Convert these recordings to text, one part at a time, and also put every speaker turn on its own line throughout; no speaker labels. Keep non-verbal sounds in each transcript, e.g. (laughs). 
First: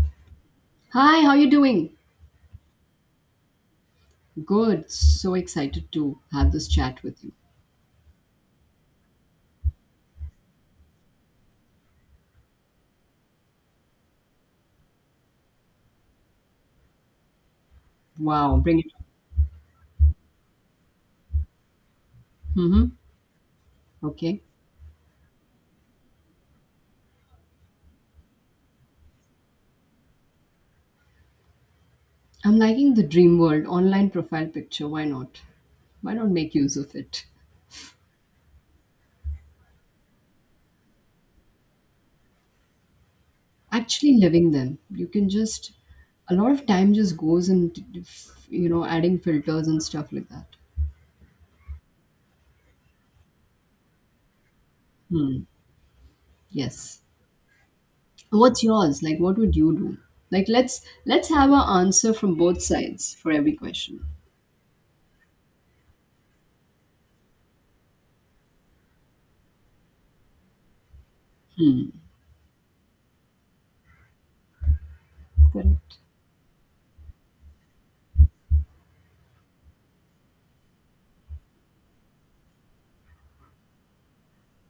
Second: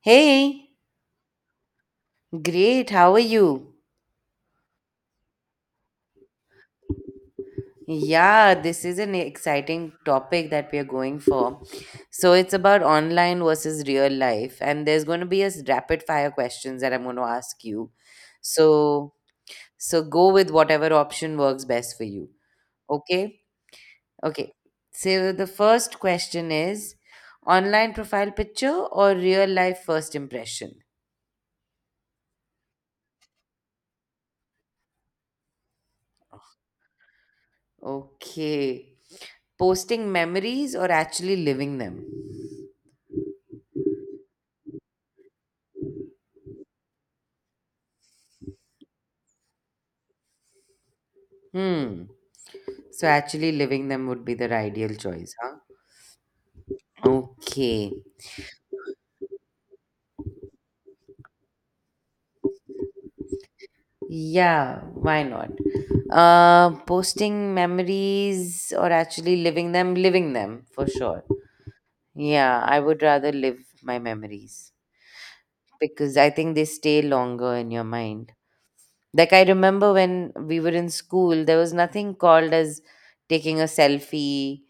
Hey,
Hi, how you doing?
great. How are you?
Good. So excited to have this chat with you.
Yeah, this is an exciting topic that we are going for. So it's about online versus real life, and there's going to be a rapid fire questions that I'm going to ask you.
Wow, bring it
So so go with whatever option works best for you.
on. Mm-hmm.
Okay?
Okay.
Okay. So the first question is online profile picture or real life first impression?
I'm liking the dream world online profile picture. Why not? Why not make use of it?
Okay. Posting memories or actually living them?
Actually living them. You can just a lot of time just goes in adding filters and stuff like that.
Hmm. So actually living them would be the ideal choice,
Hmm.
huh?
Yes.
Okay.
What's yours? Like what would you do? Like let's have our answer from both sides for every question.
Yeah, why not? Posting memories or actually living them for sure. Yeah, I would rather live my memories
Correct.
because I think they stay longer in your mind. Like I remember when we were in school, there was nothing called as taking a selfie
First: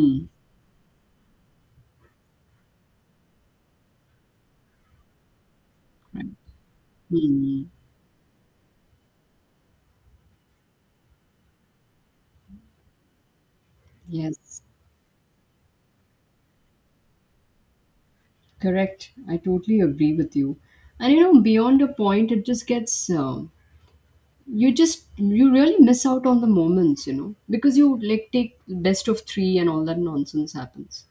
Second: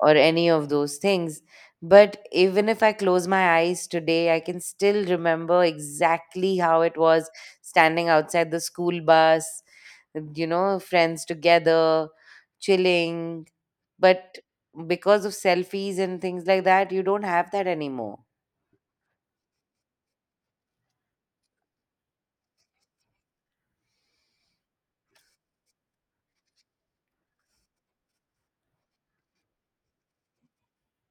or any of those things. But even if I close my eyes today, I can still remember
Right.
exactly how it was
Hmm.
standing outside the school bus, friends together, chilling. But
Yes,
because of selfies and things like that, you don't have that anymore.
correct. I totally agree with you. And beyond a point, it just gets you really miss out on the moments, because you like take best of three and all that nonsense happens.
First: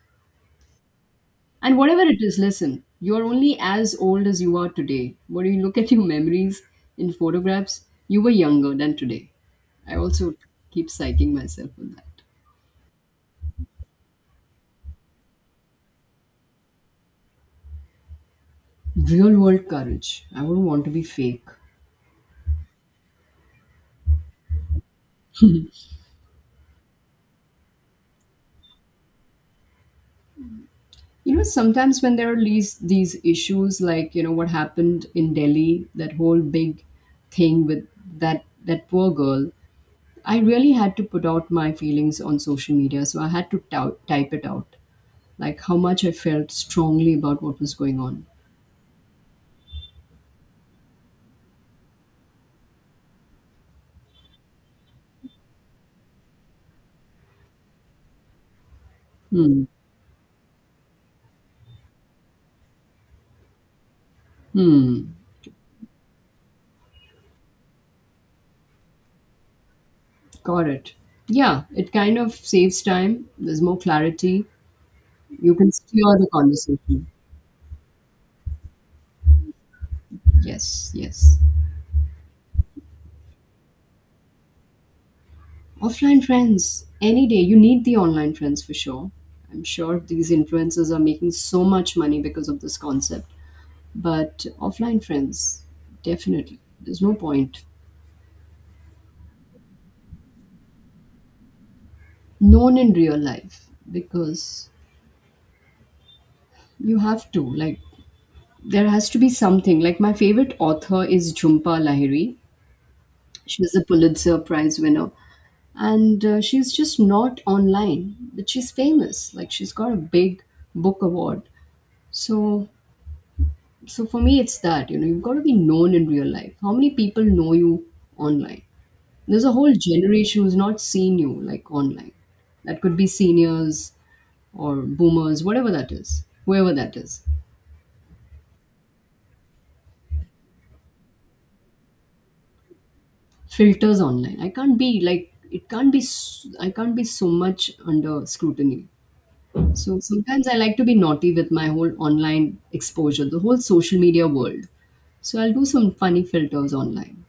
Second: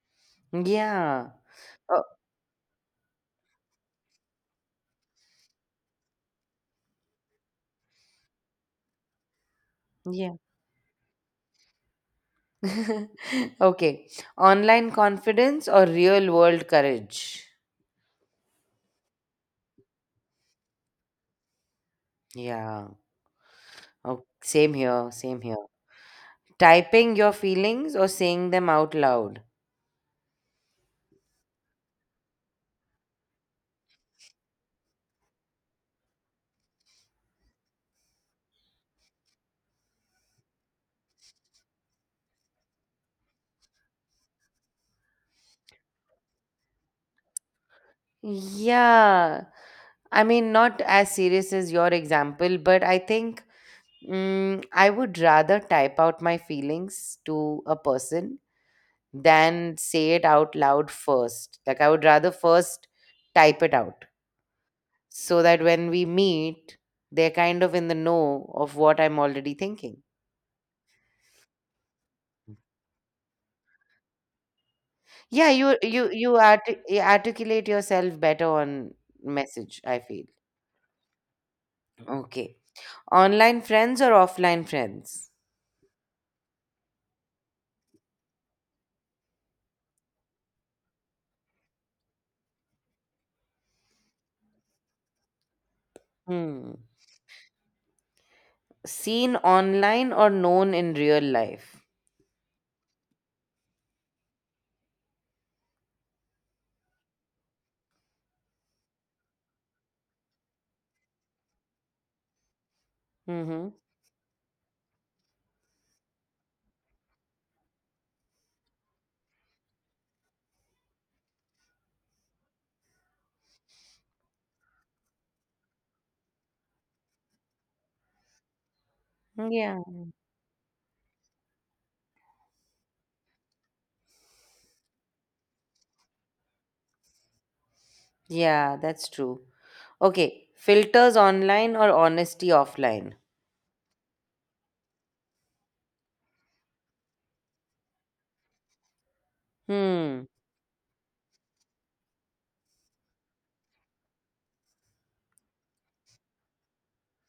Yeah.
And whatever
Uh,
it is, listen, you are only as old as you are today. When you look at your memories in photographs, you were younger than today. I also
yeah.
keep psyching myself with that.
(laughs) Okay. Online confidence or real world courage?
Real world courage. I wouldn't want to be fake.
Yeah. Oh, same here. Same here. Typing your feelings or saying them out loud?
Sometimes when there are these issues, like you know what happened in Delhi, that whole big thing with that poor girl, I really had to put out my feelings on social media. So I had to type it out, like how much I felt strongly about what was going on.
Yeah. I mean, not as serious as your example, but I think I would rather type out my feelings to a person
Hmm.
than say it out loud first. Like, I would rather first type it out.
Hmm.
So that when we meet, they're kind of in the know of what I'm already thinking.
Got it. Yeah, it kind of saves time. There's more clarity.
Yeah,
You can steer the
you
conversation.
articulate yourself better on message, I feel.
Yes. Yes.
Okay. Online friends or offline friends?
Offline friends, any day. You need the online friends for sure. I'm sure these influencers are making so much money because of this concept. But offline friends, definitely.
Hmm.
There's no point.
Seen online or known in real life?
Known in real life because you have to. Like, there has to be something. Like, my favorite author is Jhumpa Lahiri.
Mm-hmm.
She's a Pulitzer Prize winner. And she's just not online, but she's famous. Like, she's got a big book award. So So for me, it's that you know you've got to be known in real life. How many people know you online? There's a whole
Yeah,
generation who's not seen you like online. That could be seniors or boomers, whatever that is, whoever that is.
yeah, that's true. Okay. Filters online or honesty offline?
Filters online. I can't be, like, it can't be. I can't be so much under scrutiny. So
Hmm.
sometimes I like to be naughty with my whole online exposure, the whole social media world. So I'll do some funny filters online.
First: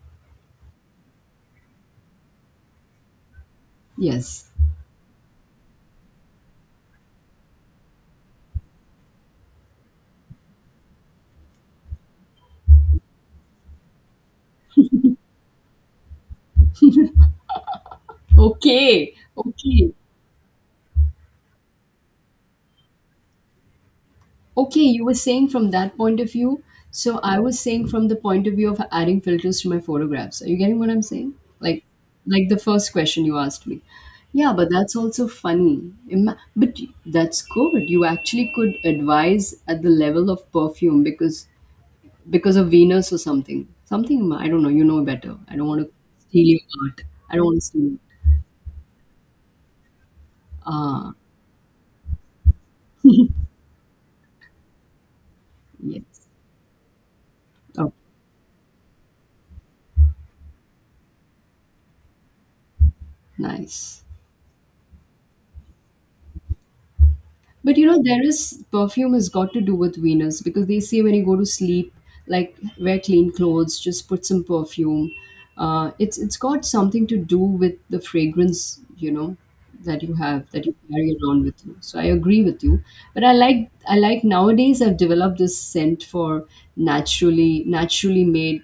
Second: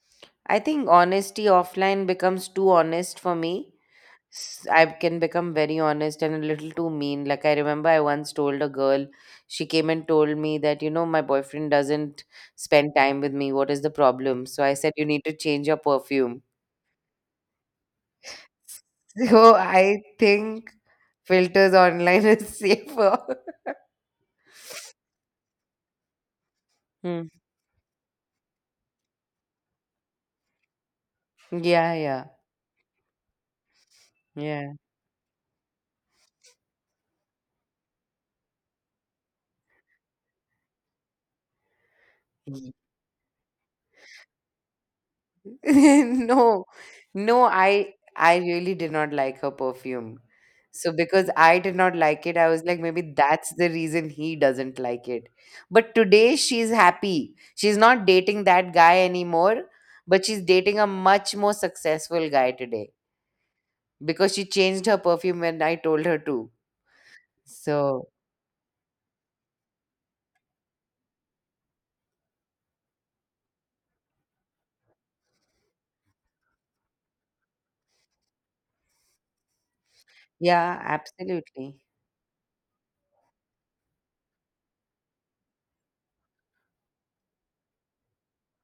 I think honesty offline becomes too honest for me.
Yes.
I can become very honest and a little too mean. Like I remember I once told a girl, she came and told me that, my boyfriend doesn't spend time with me. What is the problem? So I said, you need to change your perfume.
Okay.
(laughs) So
Okay.
I think filters online is safer. (laughs)
Okay, you were saying from that point of view. So
Hmm.
I was saying from the point of view of adding filters to my photographs. Are you getting what I'm saying? Like,
Yeah, yeah,
like the first question you asked me. Yeah, but
yeah.
that's also funny. But that's good. You actually could advise at the level of perfume because of Venus or something. Something I don't know. You know better. I
(laughs)
don't want to steal your
No,
art. I
no,
don't want to steal
I
it.
I really did not like her perfume. So
Ah,
because I did not like it, I was like, maybe that's the reason he doesn't like it. But
yes.
today she's happy. She's
Oh,
not dating that guy anymore, but she's dating a much more successful guy today
nice.
because she changed her perfume when I told her to.
But
So
there is perfume has got to do with Venus because they say when you go to sleep, like wear clean clothes, just put some perfume. It's got something to do with the fragrance, that you have that you
yeah,
carry around with you.
absolutely.
So I agree with you. But I like nowadays I've developed this scent for naturally made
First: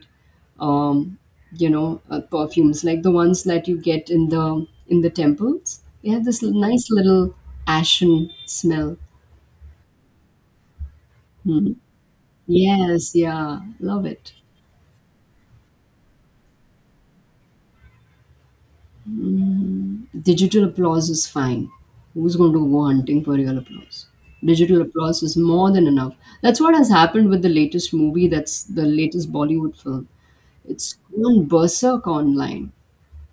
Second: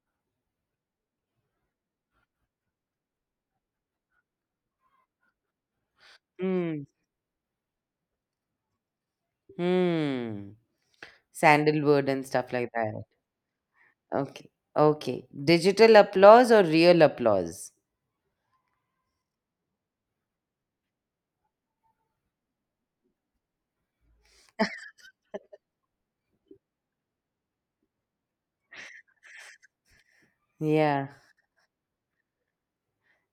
um, perfumes like the ones that you get in the temples. They have this
Hmm.
nice little ashen smell.
Hmm.
Mhm.
Sandalwood and stuff like that.
Yes, yeah, love it.
Okay. Okay. Digital applause or real applause?
Mhm. Digital applause is fine. Who's going to go hunting for real applause? Digital applause is more than enough. That's what has happened with the latest movie, that's the latest Bollywood film. It's
Yeah.
gone berserk online.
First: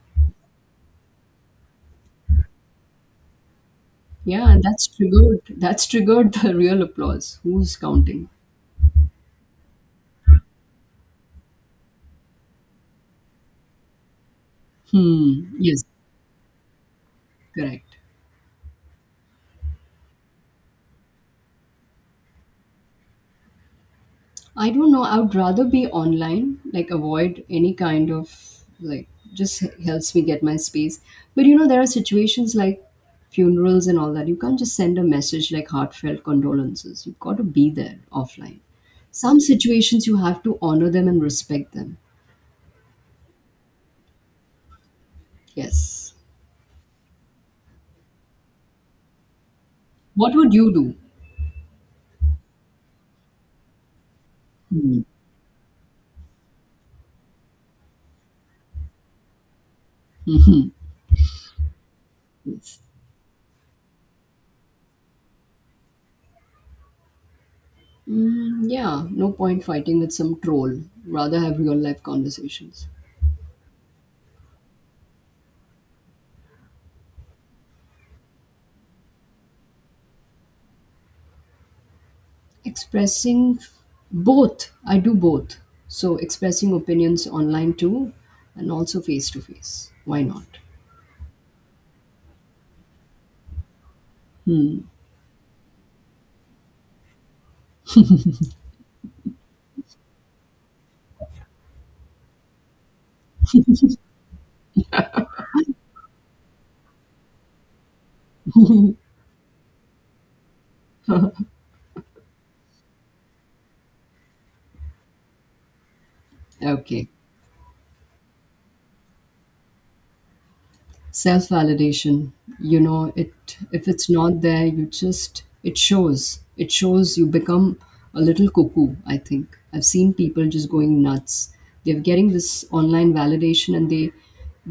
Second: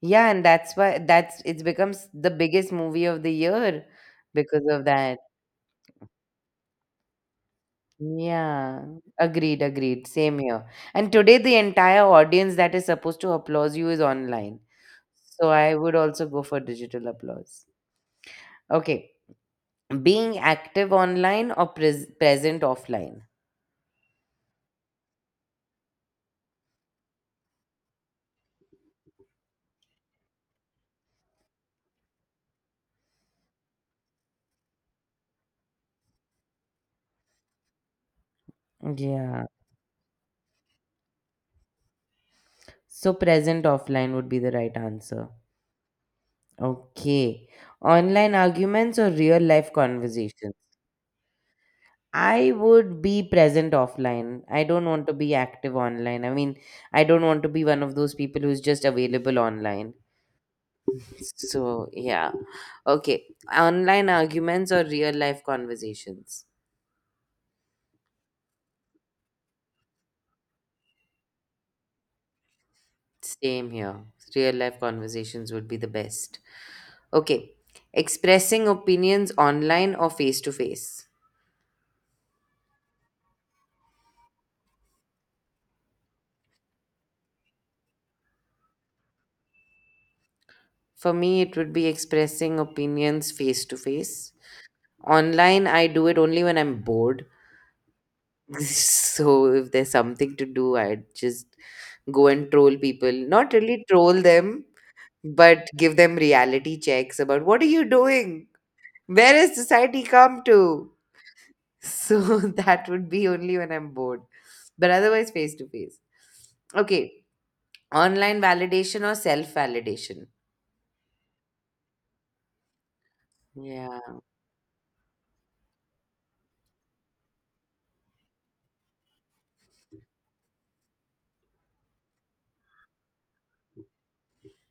Yeah, and that's why that's it becomes the biggest movie of the year
Yeah, and
because of
that's
that.
triggered that's triggered (laughs) the real applause. Who's counting?
Yeah. Agreed, agreed. Same here. And today the entire audience that is supposed to applaud you is online.
Hmm.
So I
Yes,
would also go for digital applause.
correct.
Okay. Being active online or present offline?
I don't know. I would rather be online, like avoid any kind of, like, just helps me get my space. But there are situations like funerals and all that. You can't just send a message like heartfelt condolences. You've got to be there offline. Some
Yeah.
situations you have to honor them and respect them.
So present offline would be the right answer.
Yes.
Okay. Online arguments or real life
What would
conversations?
you do?
I would be present offline. I don't
Hmm.
want to be active online. I mean, I don't want to be one of those people who's just available online. So, yeah.
Yes.
Okay. Online arguments or real life conversations?
Yeah, no point fighting with some troll. Rather have real life conversations.
Same here. Real life conversations would be the best. Okay. Expressing opinions online or face to face?
Expressing both, I do both. So expressing opinions online too, and also face to face. Why not?
For me, it would be expressing opinions face to face. Online, I do it only when I'm bored. (laughs) So if there's something to do, I just go and troll people. Not really troll them, but give them reality checks about what are you doing? Where has society come to? So (laughs) that would be only when I'm bored. But otherwise, face to face.
Okay.
Okay. Online validation or self validation?
Self validation, you know it. If
Yeah.
it's not there, you just it shows you become a little cuckoo. I think I've seen people just going nuts. They're getting this online validation and they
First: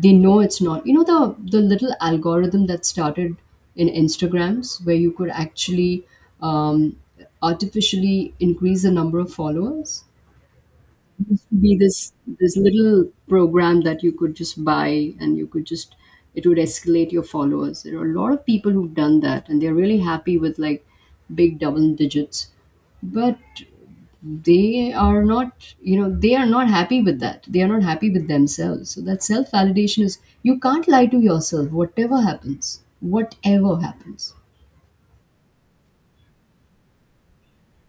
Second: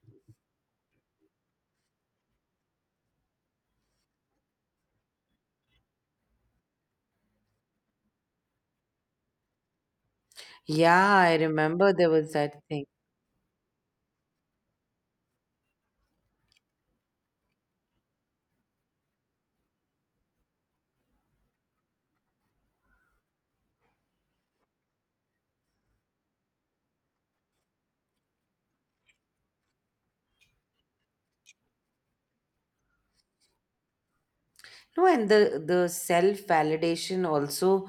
they know it's not, the little algorithm that started in Instagrams where you could actually um, artificially increase the number of followers.
Yeah, I
Used to be
remember
this
there was that thing.
little program that you could just buy, and you could just it would escalate your followers. There are a lot of people who've done that, and they're really happy with, like, big double digits. But they are not, they are not happy with that. They are not happy with themselves. So that self validation is, you can't lie to yourself, whatever happens, whatever happens.
No, and the self validation also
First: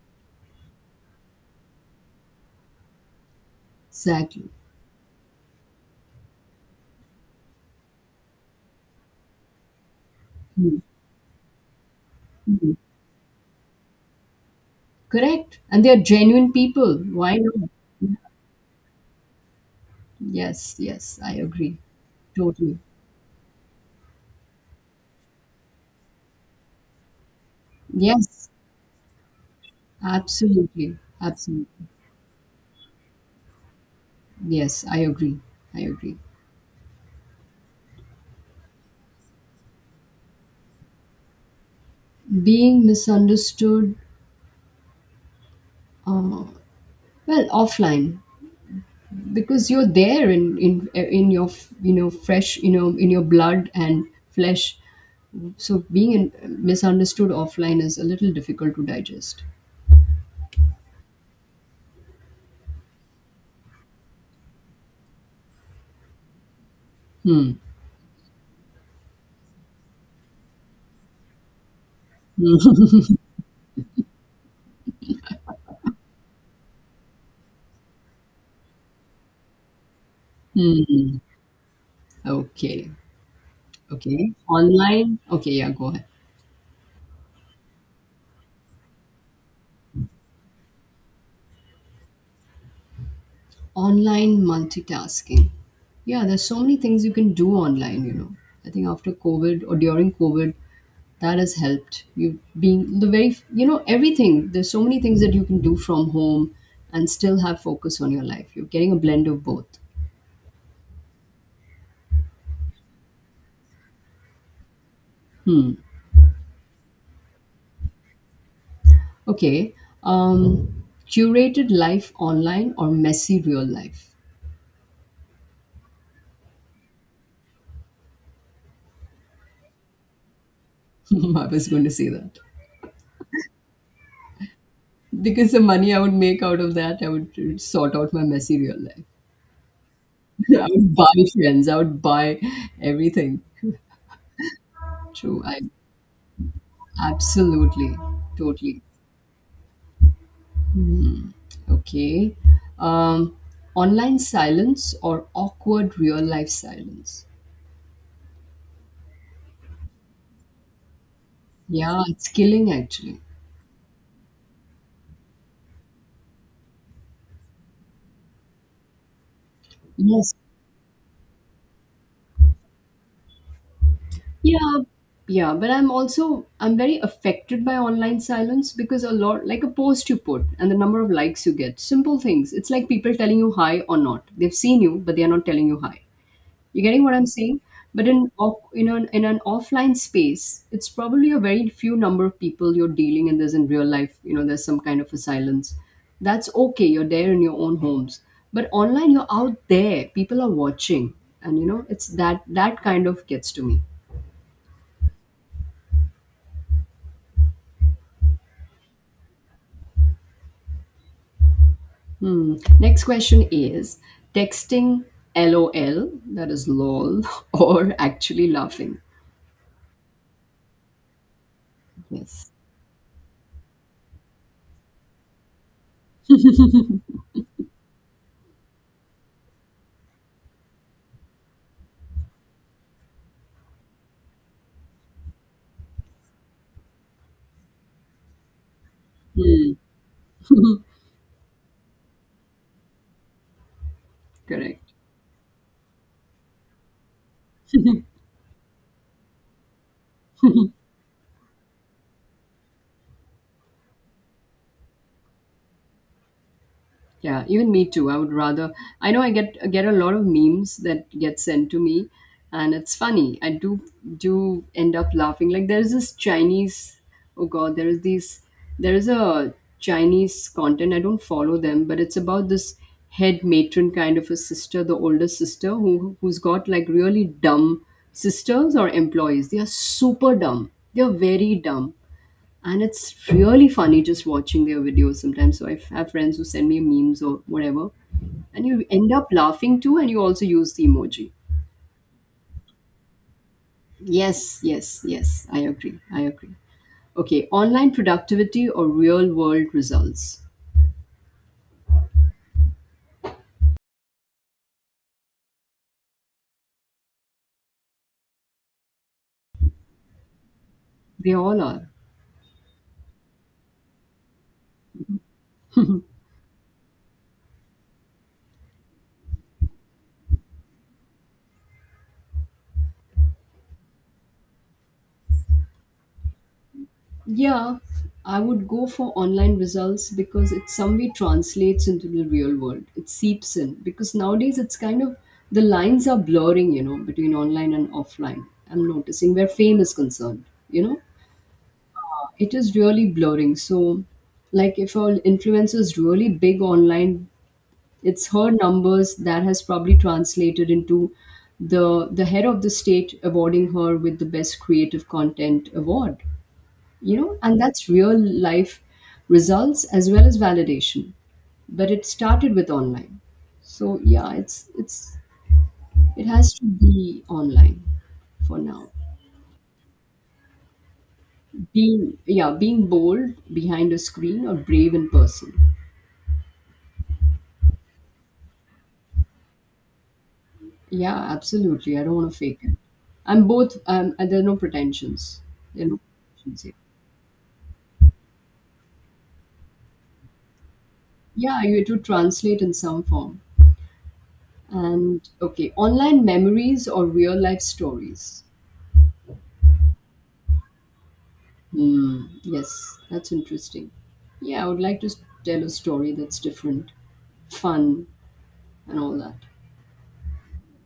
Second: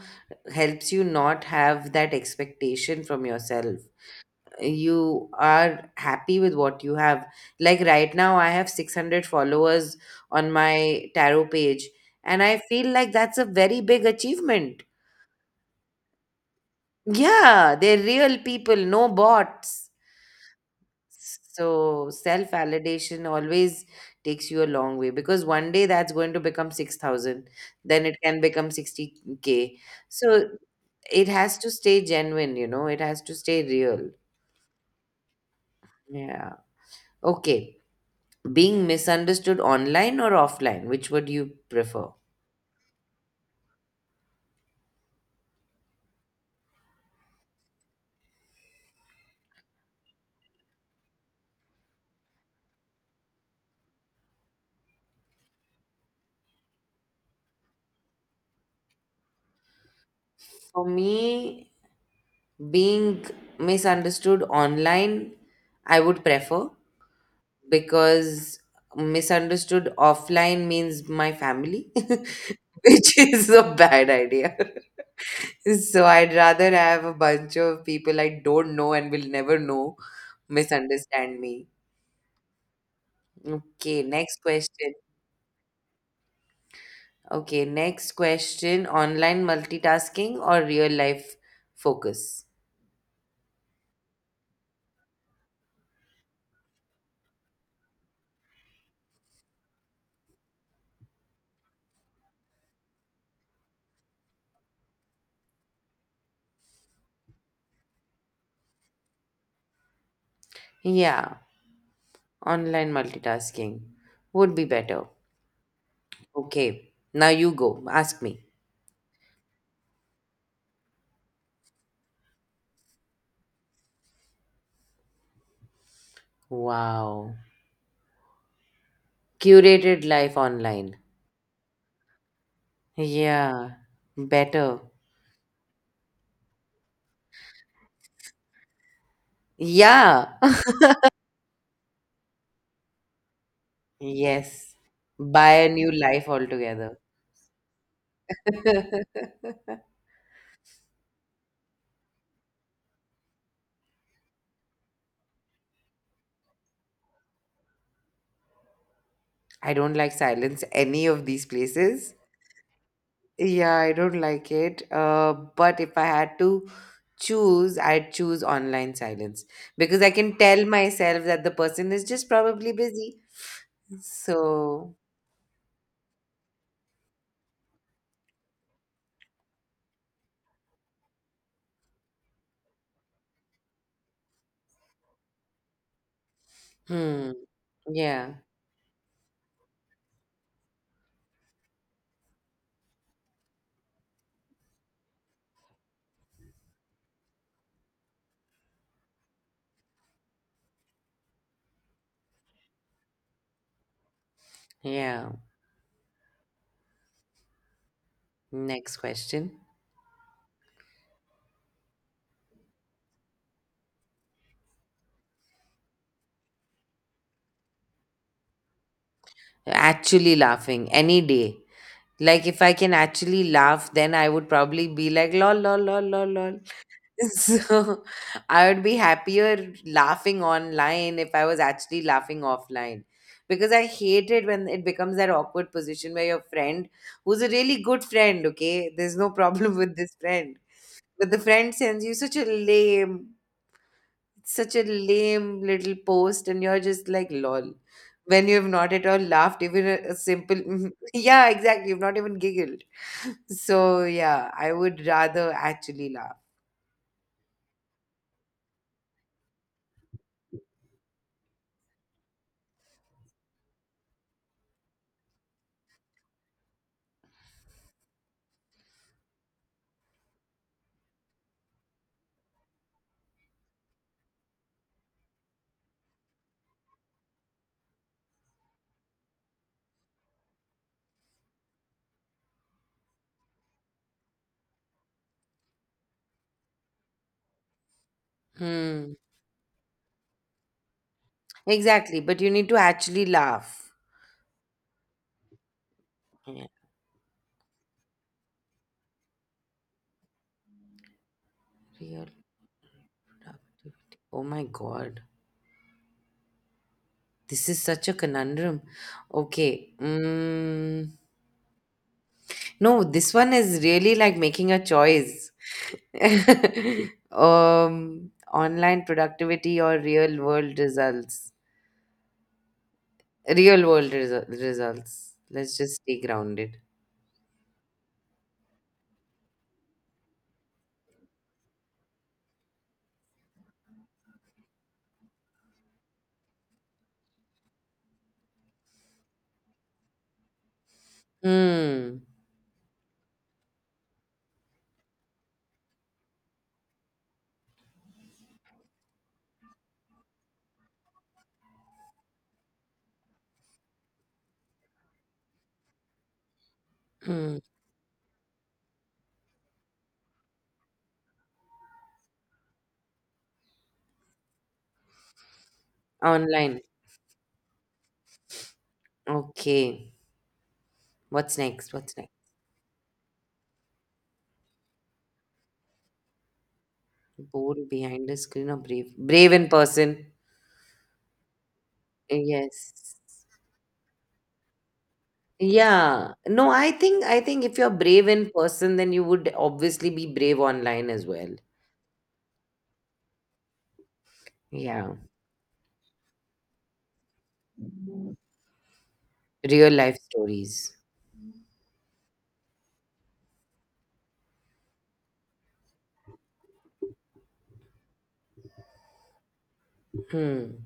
helps you not have that expectation from yourself.
Exactly.
You are happy with what you have. Like right now I have 600 followers on
Hmm.
my tarot page, and I
Hmm.
feel like that's a very big achievement.
Correct, and they are genuine people. Why not?
Yeah, they're
Hmm.
real people, no bots.
Yes, yes, I agree.
So self
Totally.
validation always takes you a long way, because one day that's going to become 6,000, then it can
Yes,
become 60K. So
absolutely.
it has to
Absolutely.
stay genuine, it has to stay real.
Yes, I agree. I agree.
Yeah. Okay. Being misunderstood online or offline, which would you prefer?
Being misunderstood, uh, well, offline because you're there in your, fresh, in your blood and flesh. So misunderstood offline is a little difficult to digest.
For me, being misunderstood online, I would prefer, because misunderstood offline means my family, (laughs) which is a bad idea. (laughs) So I'd rather have a bunch of people I don't know and will never know
Hmm.
misunderstand me.
Okay.
Okay,
Okay.
next question.
Online. Okay. Yeah. Go ahead.
Okay, next question, online multitasking or real life focus?
Online multitasking. Yeah, there's so many things you can do online. I think after COVID or during COVID, that has helped. You being the very, everything. There's so many things that you can do from home and still have focus on your life. You're getting a blend of both.
Yeah, online multitasking would be better.
Hmm.
Okay, now you go. Ask me.
Okay. Curated life online or messy real life?
Wow. Curated life online.
(laughs) I was going to say that.
Yeah, better.
Because the money I would make out of that, I would sort out my messy real life.
Yeah.
(laughs) I
(laughs)
would buy trends. I would buy everything.
Yes.
True.
Buy
I
a new life altogether.
absolutely, totally.
(laughs)
Hmm, okay. Um, online silence or awkward real life silence.
I don't like silence any of these
Yeah,
places.
it's killing actually.
Yeah, I don't like it. But if I had to choose, I'd choose online silence because I
Yes.
can tell myself that the person is just probably busy.
Yeah.
So,
Yeah, but I'm very affected by online silence because a lot, like, a post you put and the number of likes you get, simple things. It's like people telling you hi or not. They've seen you, but they are not telling you hi. You getting what I'm
hmm,
saying? But
yeah,
in an offline space, it's probably a very few number of people you're dealing, and there's in real life, there's some kind of a silence. That's okay. You're there in your own homes, but online, you're out there. People are watching, and it's that kind of gets to me.
yeah. Next question.
Hmm. Next question is texting LOL, that is LOL, (laughs) or actually laughing.
Actually laughing any day. Like
Yes.
if I can actually laugh, then I would probably be like lol lol lol lol lol. (laughs) So I would be happier laughing online if I was actually laughing offline. Because I hate it when it becomes that awkward position where your friend, who's a really good friend, okay, there's no
Hmm.
problem (laughs) with this friend,
(laughs)
but the friend sends you such a
Correct.
lame little post, and you're just like, lol. When you have not at all laughed, even a simple, (laughs) yeah, exactly, you've not even giggled. (laughs) So, yeah, I would rather actually laugh.
Yeah, even me too. I would rather. I know I get a lot of memes that get sent to me, and it's funny. I do end up laughing. Like there is this Chinese. Oh God, there is these. There is a Chinese content. I don't follow them, but it's about this head matron kind of a sister, the older sister who's got like really dumb sisters or employees. They are super dumb. They are very dumb, and it's really funny just watching their videos sometimes. So I have friends who send me memes or whatever, and you end
Hmm.
up laughing too, and you also use the emoji.
Exactly, but you need to actually laugh.
Yes, yes, yes, I agree. I agree.
Yeah,
Okay, online productivity or real world results?
real productivity. Oh my god, this is such a conundrum. Okay,
They all are.
no, this one is really like making a choice. (laughs) Online productivity or real world results? Real world results. Let's just stay grounded.
Yeah, I would go for online results because it some way translates into the real world. It seeps in because nowadays it's kind of, the lines are blurring, between online and offline. I'm noticing where fame is concerned,
Hmm.
it is really blurring. So, like if an influencer is really big online, it's her numbers that has probably translated into the head of the state awarding her with the best creative content award,
Hmm.
and that's real life results as well as validation. But it started with online. So yeah, it has to
Online.
be online for now.
Okay. What's next? What's
being
next?
yeah being bold behind a screen or brave in person.
Bold behind the screen or brave? Brave in person.
Yeah, absolutely. I don't want to fake it.
Yes.
I'm both, and there are no pretensions. There are no
Yeah.
pretensions
No,
here.
I think if you're brave in person, then you would obviously be brave online as well.
Yeah, you have to translate in some form.
Yeah.
And okay, online memories or real life stories.
Real life stories.
Hmm. Yes, that's interesting. Yeah, I would like to tell a story that's different, fun, and all that.
Hmm.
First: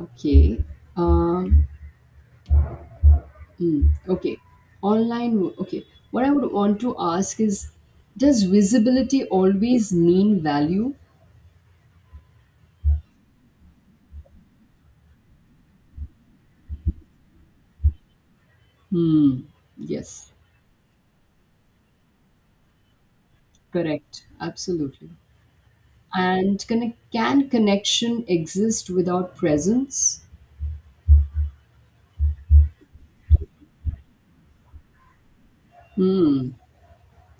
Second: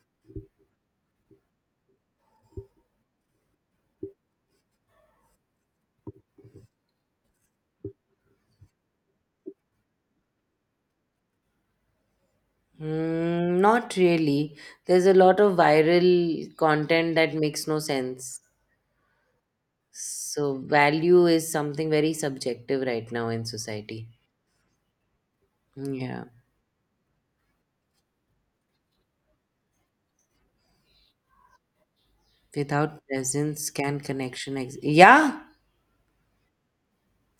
Okay. Um, hmm, okay. Online. Okay. What I would want to ask is, does visibility always mean value?
Mm, not really. There's a lot of viral content that makes no sense.
Hmm. Yes,
So value is something very subjective right now in society.
correct. Absolutely.
Yeah.
And can connection exist without presence?
Without presence, can connection exist? Yeah.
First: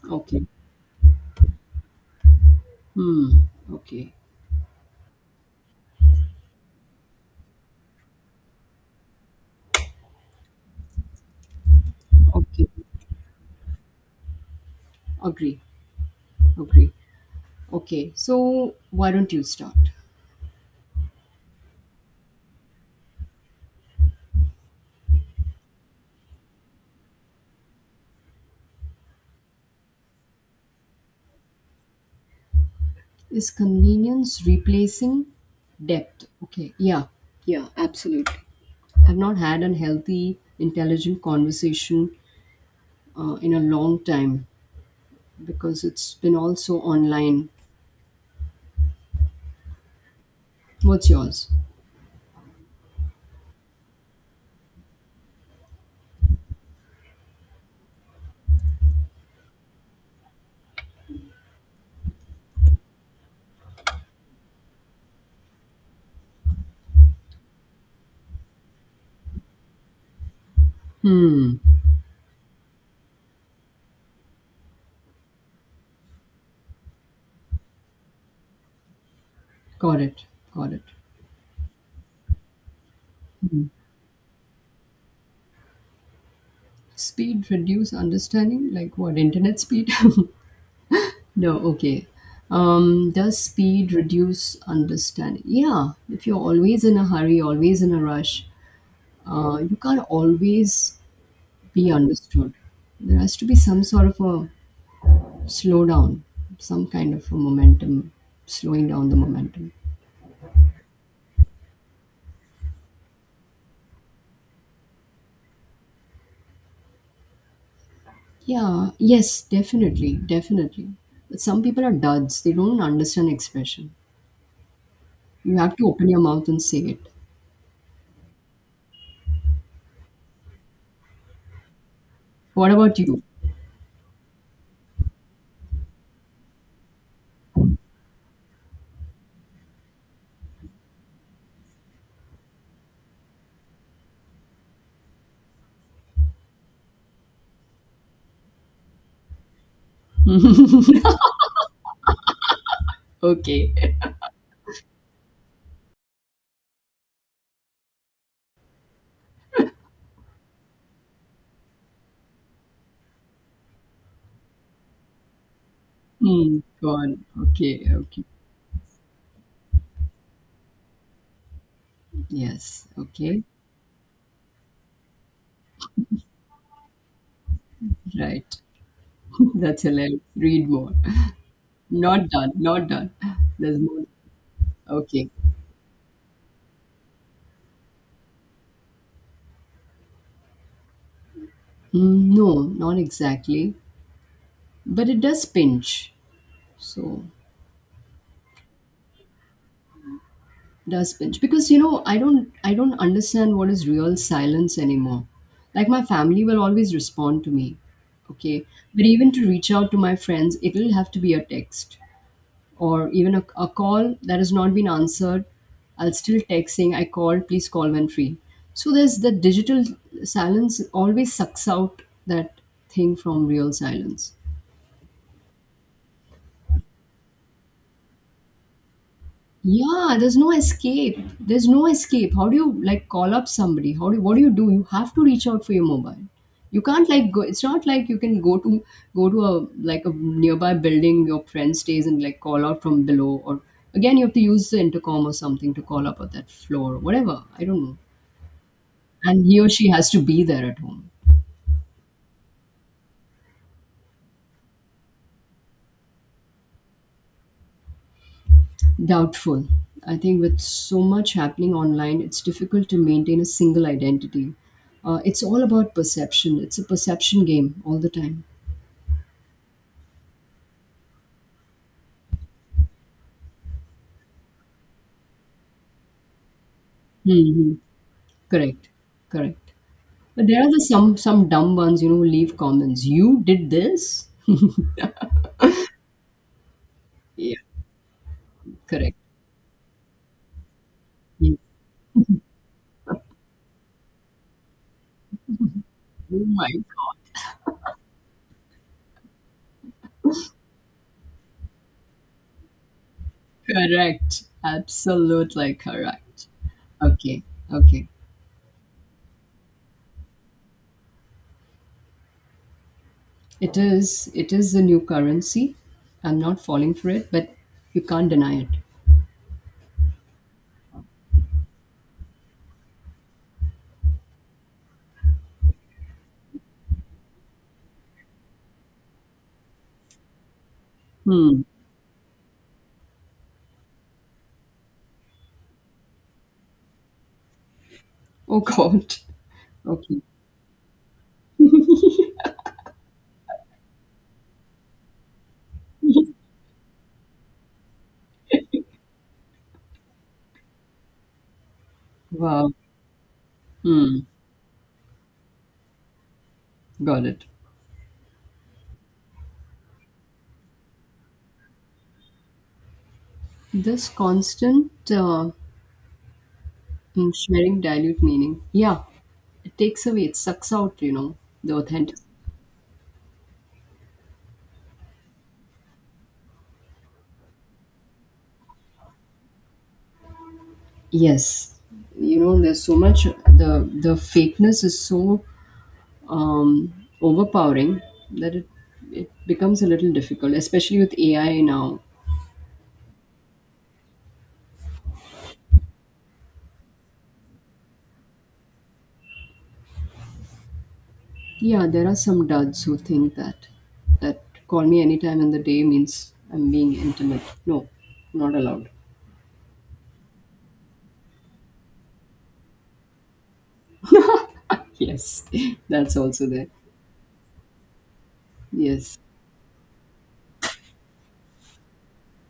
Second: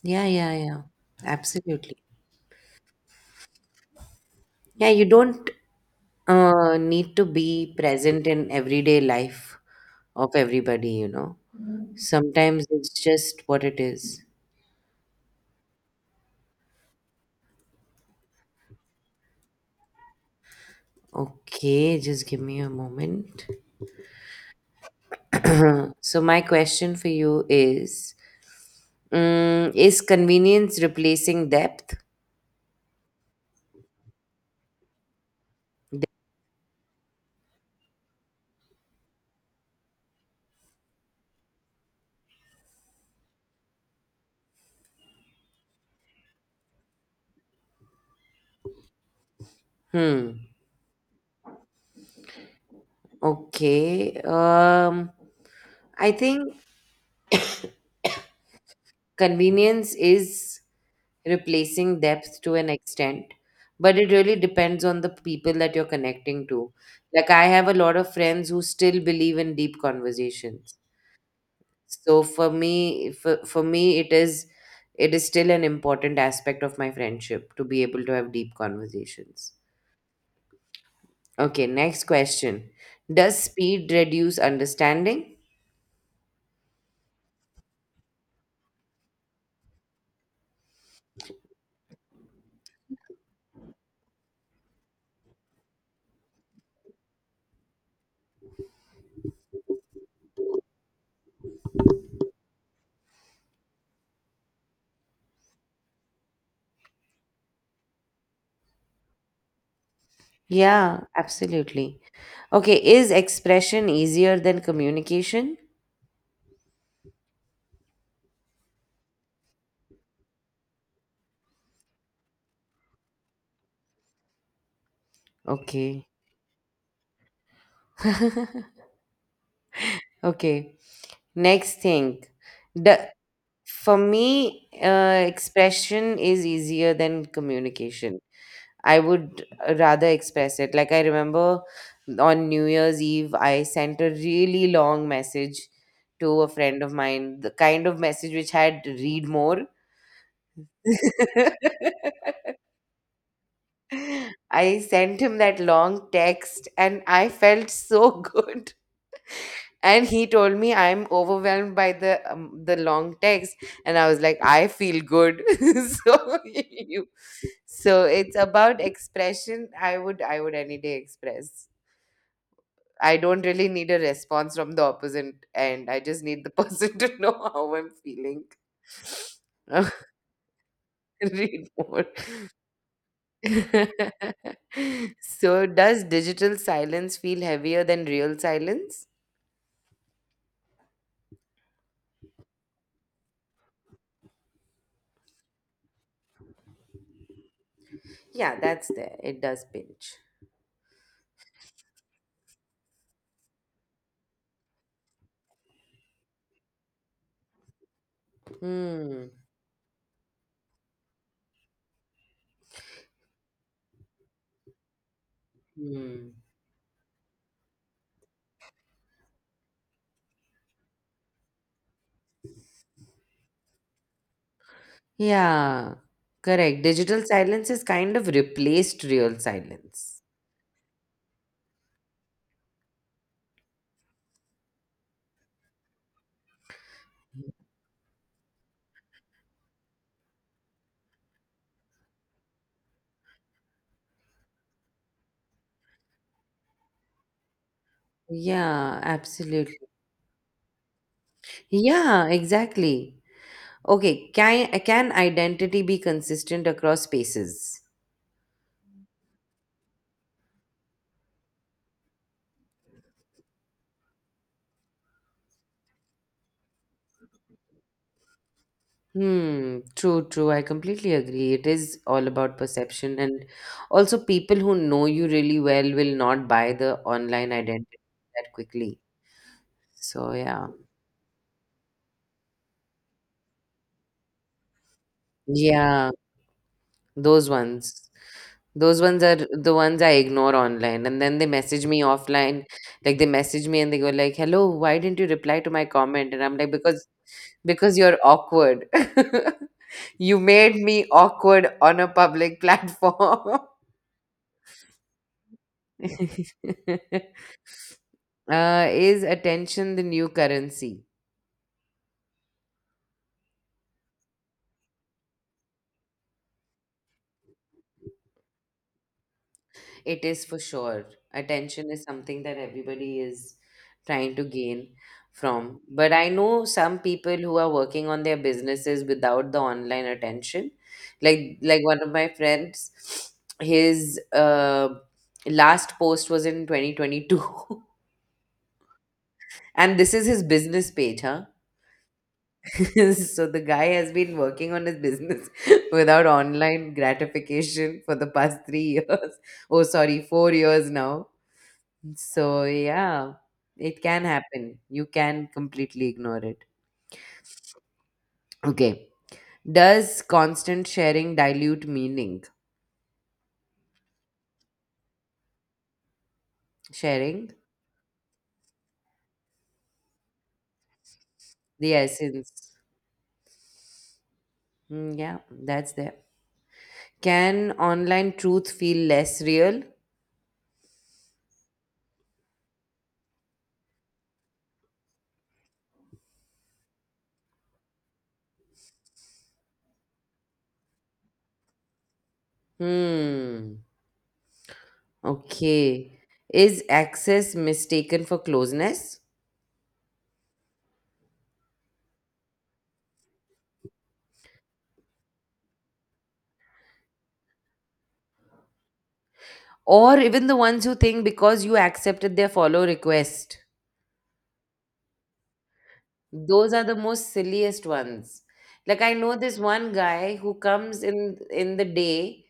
Yeah,
Okay.
yeah, yeah. Absolutely.
Okay.
Yeah, you don't need to be present in everyday life of everybody.
Okay.
Sometimes it's just what it is.
Agree. Agree. Okay, so why don't you start?
Okay, just give me a moment. (clears throat) So, my question for you is, is convenience replacing depth?
Is convenience replacing depth? Okay, yeah, yeah, absolutely. I've not had a healthy, intelligent conversation in a long time because it's been also online.
Hmm.
What's yours?
Okay. I think convenience is replacing depth to an extent. But it really depends on the people that you're connecting to. Like, I have a lot of friends who still believe in deep conversations.
Hmm,
So for me, it is still an important aspect of my friendship to be able to have deep conversations.
got it, got it.
Okay, next question. Does
Hmm.
speed reduce understanding?
Speed reduce understanding? Like what, internet speed? (laughs) No, okay. Does speed reduce understanding? Yeah, if you're always in a hurry, always in a rush, you can't always be understood. There has to be some sort of a slowdown, some kind of a momentum, slowing down the momentum.
Yeah, absolutely. Okay, is expression easier than communication?
Yeah, yes, definitely, definitely. But some people are duds, they don't understand expression. You have to
Okay.
open your mouth and say it.
Okay. Next thing,
What about
the
you?
for me, expression is easier than communication. I would rather express it. Like I remember on New Year's Eve, I sent a really long message to a friend of mine, the kind of message which had read more. (laughs)
(laughs) Okay.
I sent him that long text and I felt so (laughs) good, and he told me I'm overwhelmed by the long text. And I was like, I feel good. (laughs) So (laughs)
Hmm, go
you,
on. Okay,
so
okay.
it's about expression, I would any day express.
Yes,
I
okay.
don't really need a response from the opposite, and I just need the person (laughs) to know how I'm feeling.
Right. (laughs) That's
(laughs)
hilarious. Read more.
Read more.
Not done, not done. There's more.
(laughs)
Okay.
So does digital silence feel heavier than real silence?
Mm, no, not exactly, but it does pinch. So
Yeah, that's there, it does pinch.
does pinch because you know I don't understand what is real silence anymore. Like my family will always respond to me, okay, but even
Hmm.
to reach out to my friends, it'll have to be a text or even a call that has not been answered. I'll
Hmm.
still text saying I called, please call when free. So there's the digital silence always sucks out that thing from real silence.
Yeah, correct. Digital silence is kind of replaced real
Yeah,
silence.
there's no escape. There's no escape. How do you like call up somebody? How do you, what do? You have to reach out for your mobile. You can't like go. It's not like you can go to a like a nearby building your friend stays and like call out from below. Or again, you have to use the intercom or something to call up at that floor, whatever. I don't know.
Yeah,
And he or
absolutely.
she has to be there at home.
Yeah, exactly. Okay, can identity be consistent across spaces?
Doubtful. I think with so much happening online, it's difficult to maintain a single identity. It's all about perception. It's a perception game all the time.
Hmm, true, true. I completely agree. It is all about perception, and also people who know you really well will not buy the online
Hmm.
identity that
Correct.
quickly.
Correct.
So
But there
yeah.
are the some dumb ones, you know, who leave comments. You did this. (laughs)
Yeah. Those
Yeah.
ones. Those
Correct.
ones are the ones I ignore online. And then they
Mm.
message me offline. Like they message me and they go like, Hello, why didn't you reply to my comment?
Oh
And I'm
my.
like, Because you're awkward. (laughs) You made me awkward on a public platform.
Correct. Absolutely correct.
(laughs)
Okay. Okay.
Is attention the new currency?
It is. It is the new currency. I'm not falling for it, but you can't deny
It is for sure. Attention is something that everybody is trying to gain from. But I know some people who are working on their businesses without the online attention. Like
it.
like one of my friends, his last post was in 2022. (laughs)
Oh God.
And this
Okay.
is his business page, huh? (laughs) So the guy has been working on his business (laughs) without online gratification for the past 3 years. (laughs) Oh, sorry, 4 years now. So,
Wow.
yeah, it
Hmm.
can happen. You can completely ignore it.
Got it.
Okay. Does constant sharing dilute meaning?
This constant
Sharing
sharing dilute meaning. Yeah, it takes away. It sucks out. You know the
the
authentic.
essence. Mm, yeah, that's there. Can online truth feel less real?
Yes. You know there's so much. The fakeness is so um, overpowering that it becomes a little difficult, especially with AI now.
Hmm. Okay. Is access mistaken for closeness?
Yeah, there are some duds who think that call me anytime in the day means I'm being intimate. No, not allowed.
Or even the ones who think because you accepted their follow request.
Yes, (laughs) that's also there.
Those are the most silliest ones. Like I
Yes.
know this one guy who comes in the day,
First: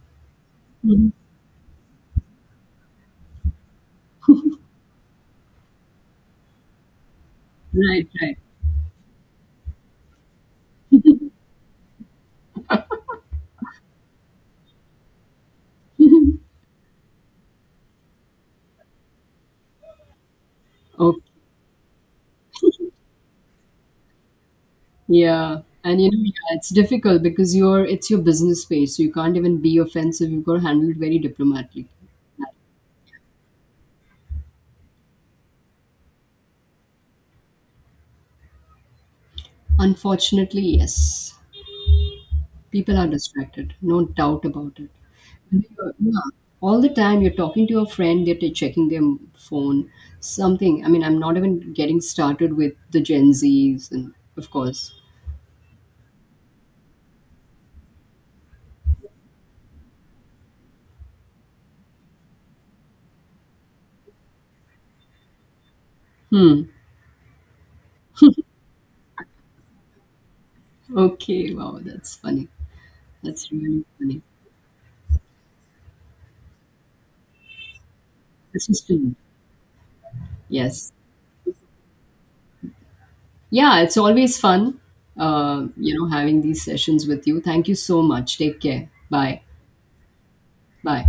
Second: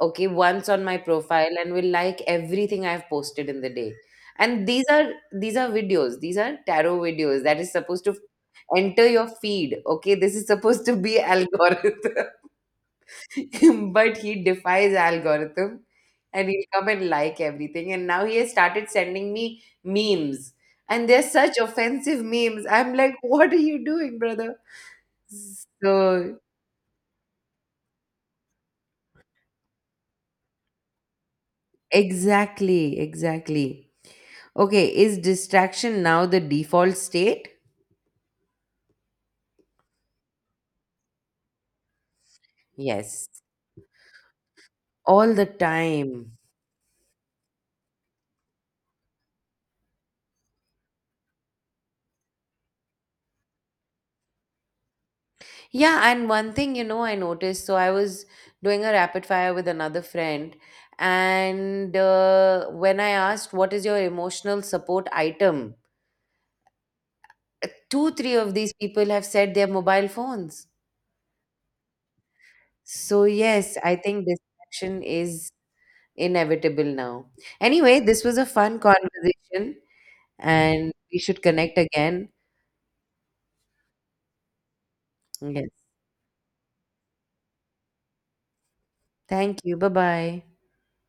okay, once on my
Mhm.
profile and will like everything I've posted in the day. And these are videos. These are tarot videos that is supposed
Right,
to
right.
enter your feed. Okay, this is supposed to be (laughs) algorithm. (laughs) But he defies algorithm, and he'll come and like everything, and now he has started sending me memes, and
Okay.
they're such offensive memes, I'm like, (laughs) what are you doing, brother?
Yeah. And you know,
So
yeah, it's difficult because you're it's your business space, so you can't even be offensive. You've got to handle it very diplomatically.
exactly, exactly. Okay, is distraction now the default state?
Unfortunately, yes. People are
Yes,
distracted, no doubt about it.
all the
Yeah.
time.
All the time you're talking to your friend, checking their phone, something. I mean, I'm not even getting started with the Gen Zs and of course.
Yeah, and one thing I noticed. So I was doing a rapid fire with another friend, and when I asked, "What is your emotional support item?"
Hmm.
Two, three of these people have said their mobile phones.
Okay, wow, that's funny.
So
That's
yes,
really
I
funny.
think distraction is inevitable now. Anyway, this was a
This
fun
is true.
conversation,
Yes.
and we should connect again.
Yeah, it's always fun,
Yes,
you know, having these sessions with you. Thank you so much. Take care. Bye.
thank you. Bye bye.
Bye.